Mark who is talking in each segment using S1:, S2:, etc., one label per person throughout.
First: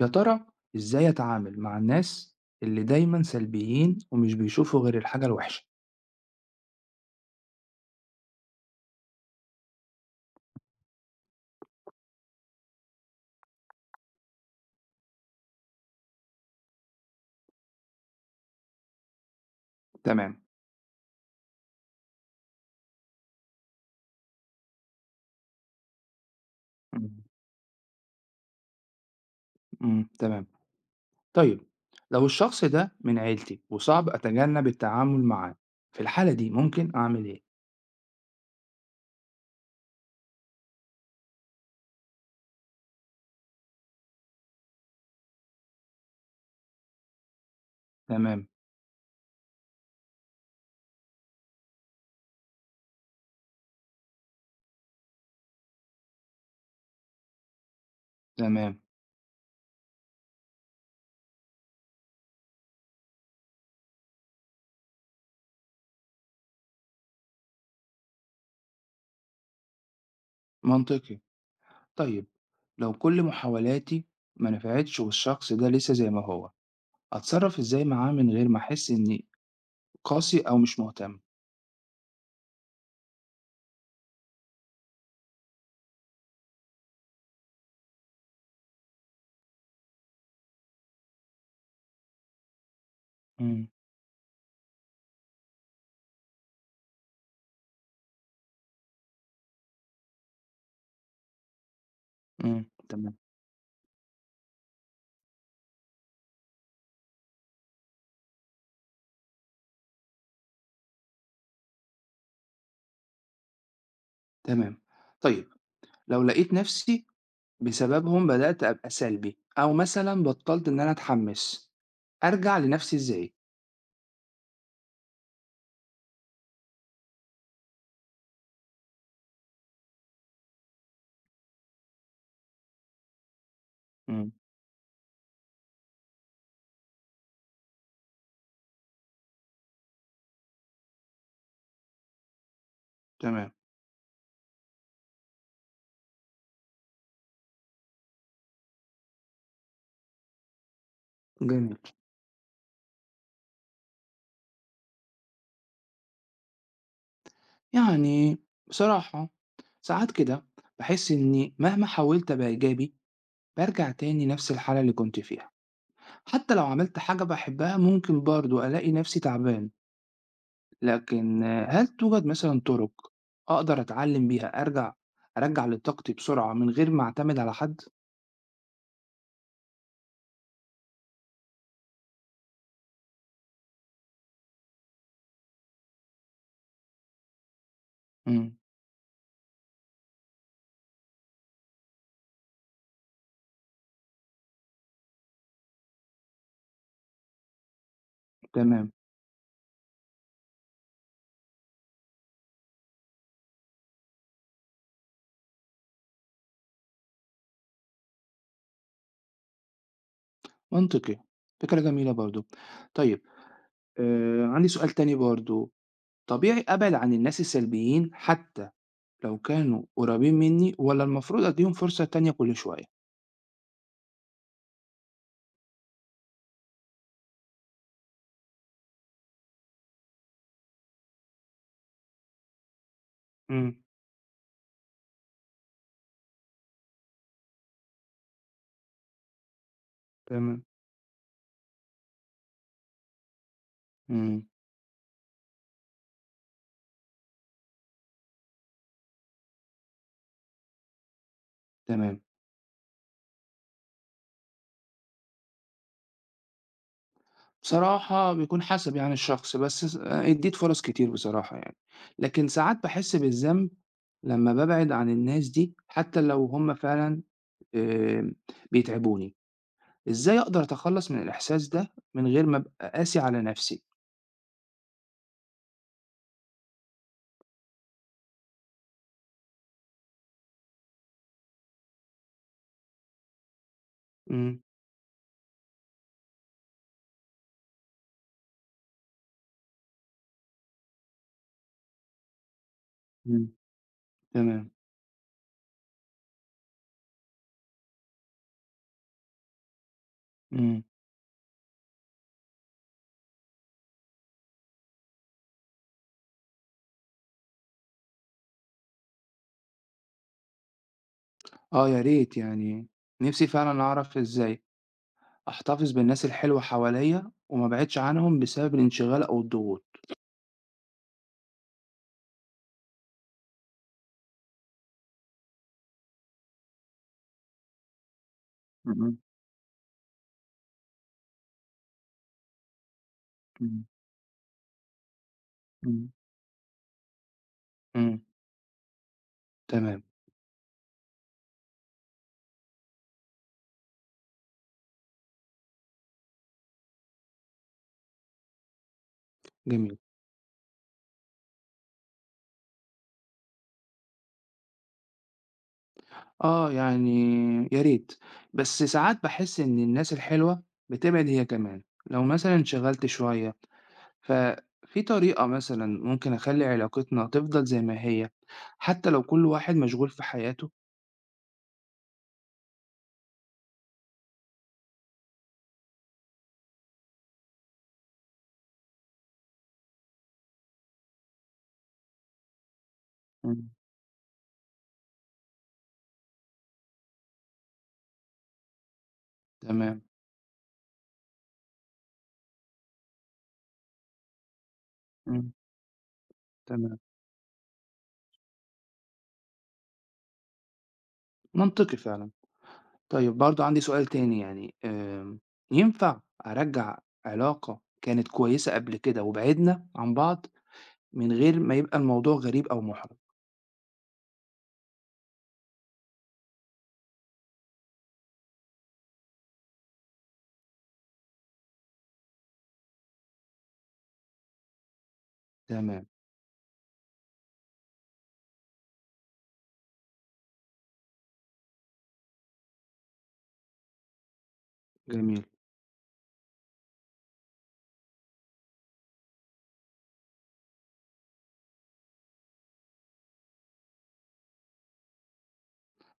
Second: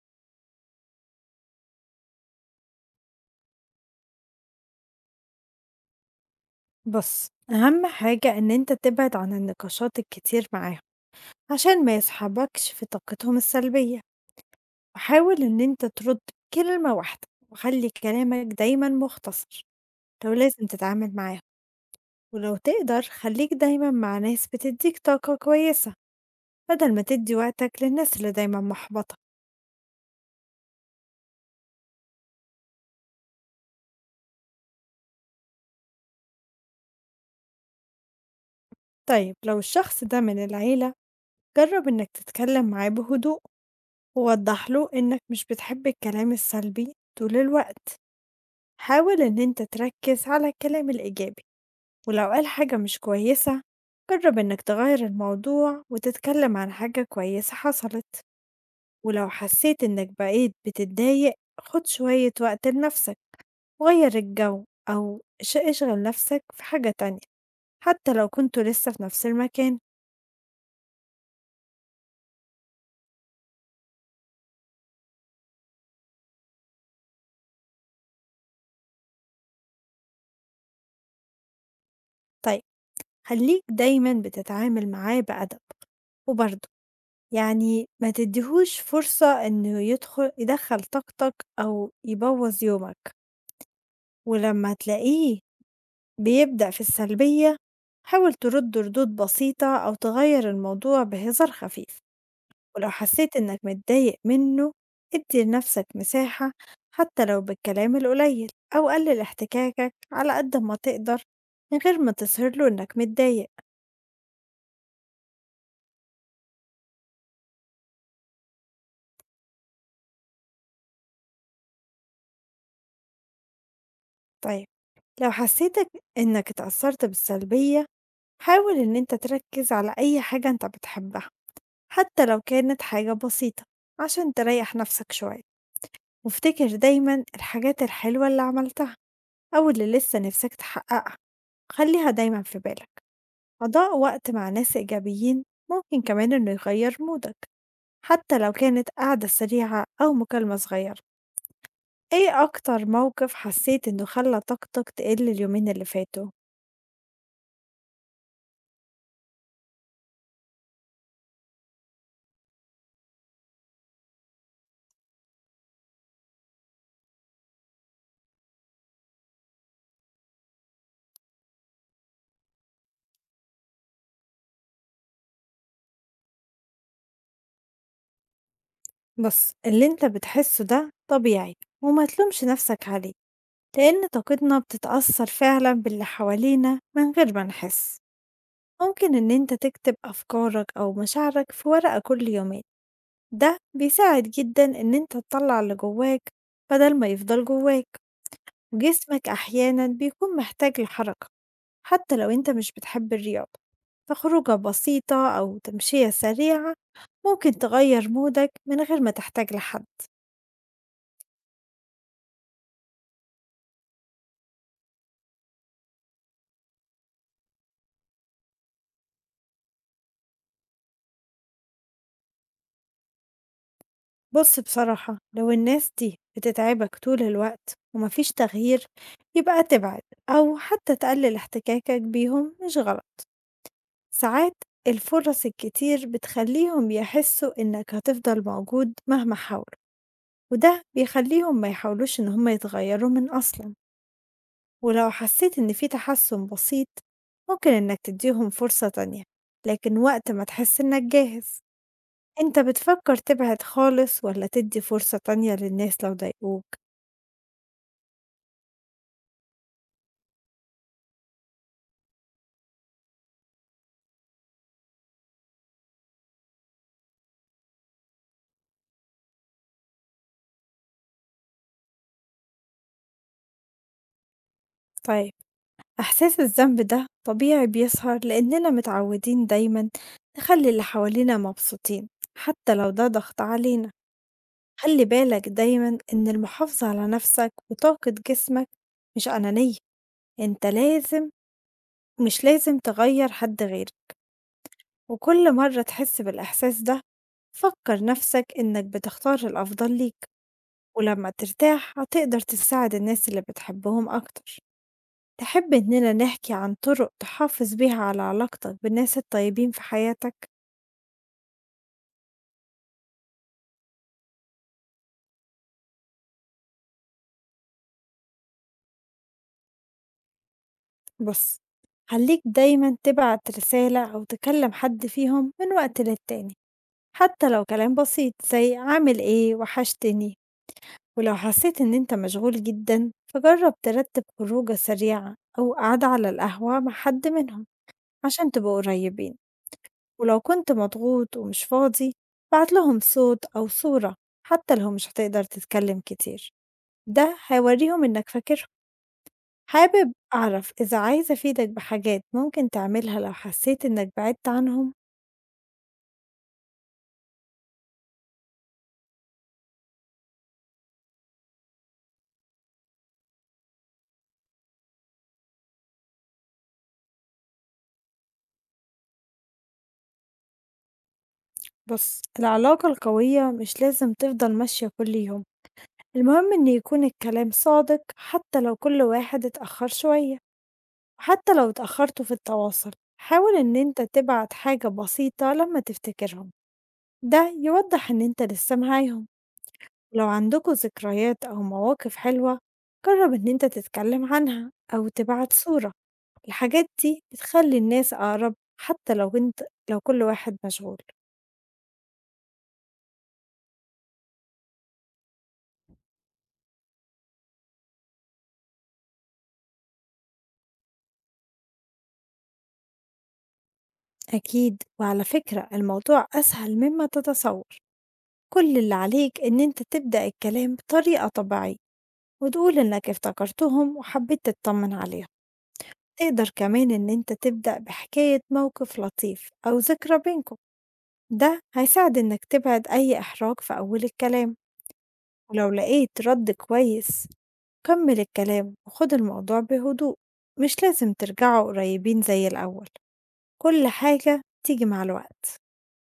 S1: يا ترى إزاي أتعامل مع الناس اللي دايمًا سلبيين ومش بيشوفوا غير الحاجة الوحشة؟
S2: بُص، أهم حاجة إن أنت تبعد عن النقاشات الكتير معاهم، عشان ما يسحبكش في طاقتهم السلبية، وحاول إن أنت ترد بكلمة واحدة، وخلّي كلامك دايمًا مختصر لو
S1: تمام،
S2: لازم تتعامل معاهم، ولو تقدر خلّيك دايمًا مع ناس بتدّيك طاقة كويسة، بدل ما
S1: إمم،
S2: تدّي وقتك للناس اللي دايمًا محبطة.
S1: إمم، تمام. طيب لو الشخص ده من عيلتي وصعب أتجنب التعامل معاه، في الحالة دي ممكن أعمل إيه؟
S2: طيب لو الشخص ده من العيلة، جرّب إنك تتكلم معاه بهدوء، ووضّح له إنك مش بتحب الكلام السلبي طول الوقت.
S1: تمام،
S2: حاول إن أنت تركز على الكلام الإيجابي، ولو قال حاجة مش كويسة جرب إنك تغير الموضوع وتتكلم عن حاجة كويسة حصلت.
S1: تمام،
S2: ولو حسيت إنك بقيت بتتضايق خد شوية وقت لنفسك، غير الجو أو اشغل نفسك في حاجة تانية حتى لو كنتوا لسه في نفس المكان.
S1: منطقي. طيب لو كل محاولاتي ما نفعتش والشخص ده لسه زي ما هو، أتصرف إزاي معاه من غير ما أحس إني قاسي أو مش مهتم؟
S2: طيب خليك دايما بتتعامل معاه بأدب وبرضه يعني ما تديهوش فرصة إنه يدخل طاقتك أو يبوظ يومك.
S1: إمم،
S2: ولما تلاقيه بيبدأ في السلبية حاول ترد ردود بسيطة أو تغير الموضوع بهزار خفيف.
S1: إمم،
S2: ولو
S1: تمام،
S2: حسيت إنك متضايق منه ادي لنفسك مساحة حتى لو بالكلام القليل، أو قلل احتكاكك على قد ما تقدر من غير ما تظهر له إنك متضايق.
S1: تمام. طيب لو لقيت نفسي بسببهم بدأت أبقى سلبي، أو مثلًا بطّلت إن أنا أتحمّس، أرجع لنفْسي إزاي؟
S2: طيب لو حسيتك إنك اتأثرت بالسلبية حاول إن أنت تركز على أي حاجة أنت بتحبها، حتى لو كانت حاجة بسيطة
S1: إمم.
S2: عشان تريح نفسك شوية. وافتكر دايما الحاجات الحلوة اللي عملتها أو اللي لسه نفسك تحققها، خليها دايما في بالك.
S1: تمام،
S2: قضاء وقت مع ناس إيجابيين ممكن كمان إنه يغير مودك، حتى لو كانت قعدة سريعة أو مكالمة صغيرة.
S1: جميل.
S2: إيه أكتر موقف حسيت إنه خلى طاقتك تقل اليومين اللي فاتوا؟
S1: يعني بصراحة ساعات كده باحس إني مهما حاولت أبقى إيجابي، بارجع تاني نفْس الحالة اللي كنت فيها، حتى لو عملت حاجة باحبها ممكن برضه ألاقي نفْسي تعبان، لكن آه، هل توجد مثلًا طُرق أقدر أتعلّم بيها أرجّع لطاقتي بسرعة من غير ما أعتمد على حد؟
S2: بص اللي انت بتحسه ده طبيعي وما تلومش نفسك عليه، لأن طاقتنا بتتأثر فعلا باللي حوالينا من غير ما نحس.
S1: إمم،
S2: ممكن إن أنت تكتب أفكارك أو مشاعرك في ورقة كل يومين، ده بيساعد جدا إن أنت تطلع اللي جواك بدل ما يفضل جواك.
S1: تمام،
S2: وجسمك أحيانا بيكون محتاج لحركة، حتى لو أنت مش بتحب الرياضة، فخروجة بسيطة أو تمشية سريعة ممكن تغير مودك من غير ما تحتاج لحد.
S1: منطقي، فكرة جميلة برضه. طيب عندي سؤال تاني برضه، طبيعي أبعد عن الناس السلبيين حتى لو كانوا قريبين منّي والّا المفروض أدّيهم فرصة تانية كل شوية؟
S2: بص بصراحة لو الناس دي بتتعبك طول الوقت ومفيش تغيير يبقى تبعد، أو حتى تقلل احتكاكك بيهم مش غلط.
S1: إمم،
S2: ساعات الفرص الكتير بتخليهم يحسوا إنك هتفضل موجود مهما حاولوا،
S1: تمام.
S2: وده بيخليهم ما يحاولوش إن هما يتغيروا من أصلا.
S1: إمم،
S2: ولو حسيت إن في تحسن بسيط ممكن إنك تديهم فرصة تانية، لكن وقت ما تحس إنك جاهز.
S1: تمام.
S2: إنت بتفكر تبعد خالص ولا تدي فرصة تانية للناس لو ضايقوك؟
S1: بصراحة بيكون حسب يعني الشخص، بس س آه، ادّيت فرص كتير بصراحة يعني، لكن ساعات باحس بالذنب لمّا بابعد عن الناس دي حتى لو هم فعلًا آآ بيتعبوني، إزاي أقدر أتخلّص من الإحساس ده من غير ما أبقى قاسي على نفسي؟
S2: طيب إحساس الذنب ده طبيعي بيظهر لأننا متعودين دايما نخلي اللي حوالينا مبسوطين، حتى لو ده ضغط علينا.
S1: إمم.
S2: خلّي بالك دايمًا إن المحافظة على نَفْسك وطاقة جسمك مش أنانية، أنت لازم مش لازم تغيّر
S1: إمم،
S2: حد غيرك،
S1: تمام،
S2: وكل مرّة تحس بالإحساس ده فكّر نَفْسك إنّك بتختار الأفضل ليك،
S1: إمم.
S2: ولمّا ترتاح هتقدر تساعد الناس اللي بتحبهم أكتر. تحب إننا نحكي عن طرق تحافظ بيها على علاقتك بالناس الطيبين في حياتك؟
S1: آه يا ريت يعني نفسي فعلًا أعرف إزاي أحتفظ بالناس الحلوة حواليّا وما أبعدش عنهم بسبب الانشغال أو الضغوط.
S2: بُص، خلّيك دايمًا تبعت رسالة أو تكلّم حد فيهم من وقت للتاني. حتى لو كلام بسيط زي
S1: إمم، إمم،
S2: عامل إيه وحشتني. ولو حسيت إن أنت مشغول جدا فجرب
S1: إمم،
S2: ترتب خروجة سريعة أو قعدة
S1: إمم.
S2: على القهوة مع حد منهم
S1: إمم،
S2: عشان تبقوا قريبين.
S1: تمام،
S2: ولو كنت مضغوط ومش فاضي بعت لهم صوت أو صورة، حتى لو مش هتقدر تتكلم كتير، ده هيوريهم إنك فاكرهم.
S1: جميل.
S2: حابب أعرف إذا عايز أفيدك بحاجات ممكن تعملها لو حسيت إنك بعدت عنهم.
S1: آه، يعني يا ريت، بس ساعات باحس إن الناس الحلوة بتبعد هي كمان، لو مثلًا انشغلت شوية، ففي طريقة مثلًا ممكن أخلّي علاقتنا تفضل زي ما هي حتى لو كل واحد مشغول في حياته؟
S2: بص العلاقة القوية مش لازم تفضل ماشية كل يوم، المهم إن يكون الكلام صادق حتى لو كل واحد اتأخر شوية. وحتى لو اتأخرتوا في التواصل حاول
S1: إمم،
S2: إن أنت تبعت حاجة بسيطة لما تفتكرهم، ده يوضح إن أنت لسه معاهم.
S1: تمام،
S2: لو عندكوا ذكريات أو مواقف حلوة جرب إن أنت تتكلم عنها أو
S1: إمم.
S2: تبعت صورة، الحاجات
S1: تمام،
S2: دي بتخلي الناس أقرب حتى لو أنت لو كل واحد مشغول.
S1: منطقي فعلًا. طيب برضه عندي سؤال تاني يعني ينفع أرجّع علاقة كانت كويسة قبل كده وبعدنا عن بعض من غير ما يبقى الموضوع غريب أو مُحرج،
S2: أكيد وعلى فكرة الموضوع أسهل مما تتصور، كل اللي عليك إن أنت تبدأ الكلام بطريقة طبيعية وتقول إنك افتكرتهم وحبيت تطمن عليهم.
S1: تمام،
S2: تقدر كمان إن أنت تبدأ بحكاية موقف لطيف أو ذكرى بينكم، ده هيساعد إنك تبعد أي إحراج في أول الكلام.
S1: جميل.
S2: ولو لقيت رد كويس كمل الكلام وخد الموضوع بهدوء، مش لازم ترجعوا قريبين زي الأول، كل حاجة تيجي مع الوقت.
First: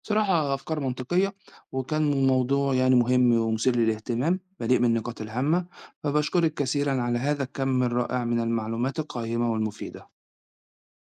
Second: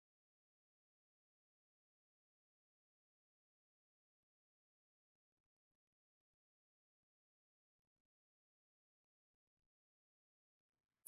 S1: بصراحة أفكار منطقية، وكان الموضوع يعني مهم ومثير للاهتمام، مليء بالنقاط الهامة، فباشكرِك كثيرًا على هذا الكم الرائع من المعلومات القيّمة والمفيدة.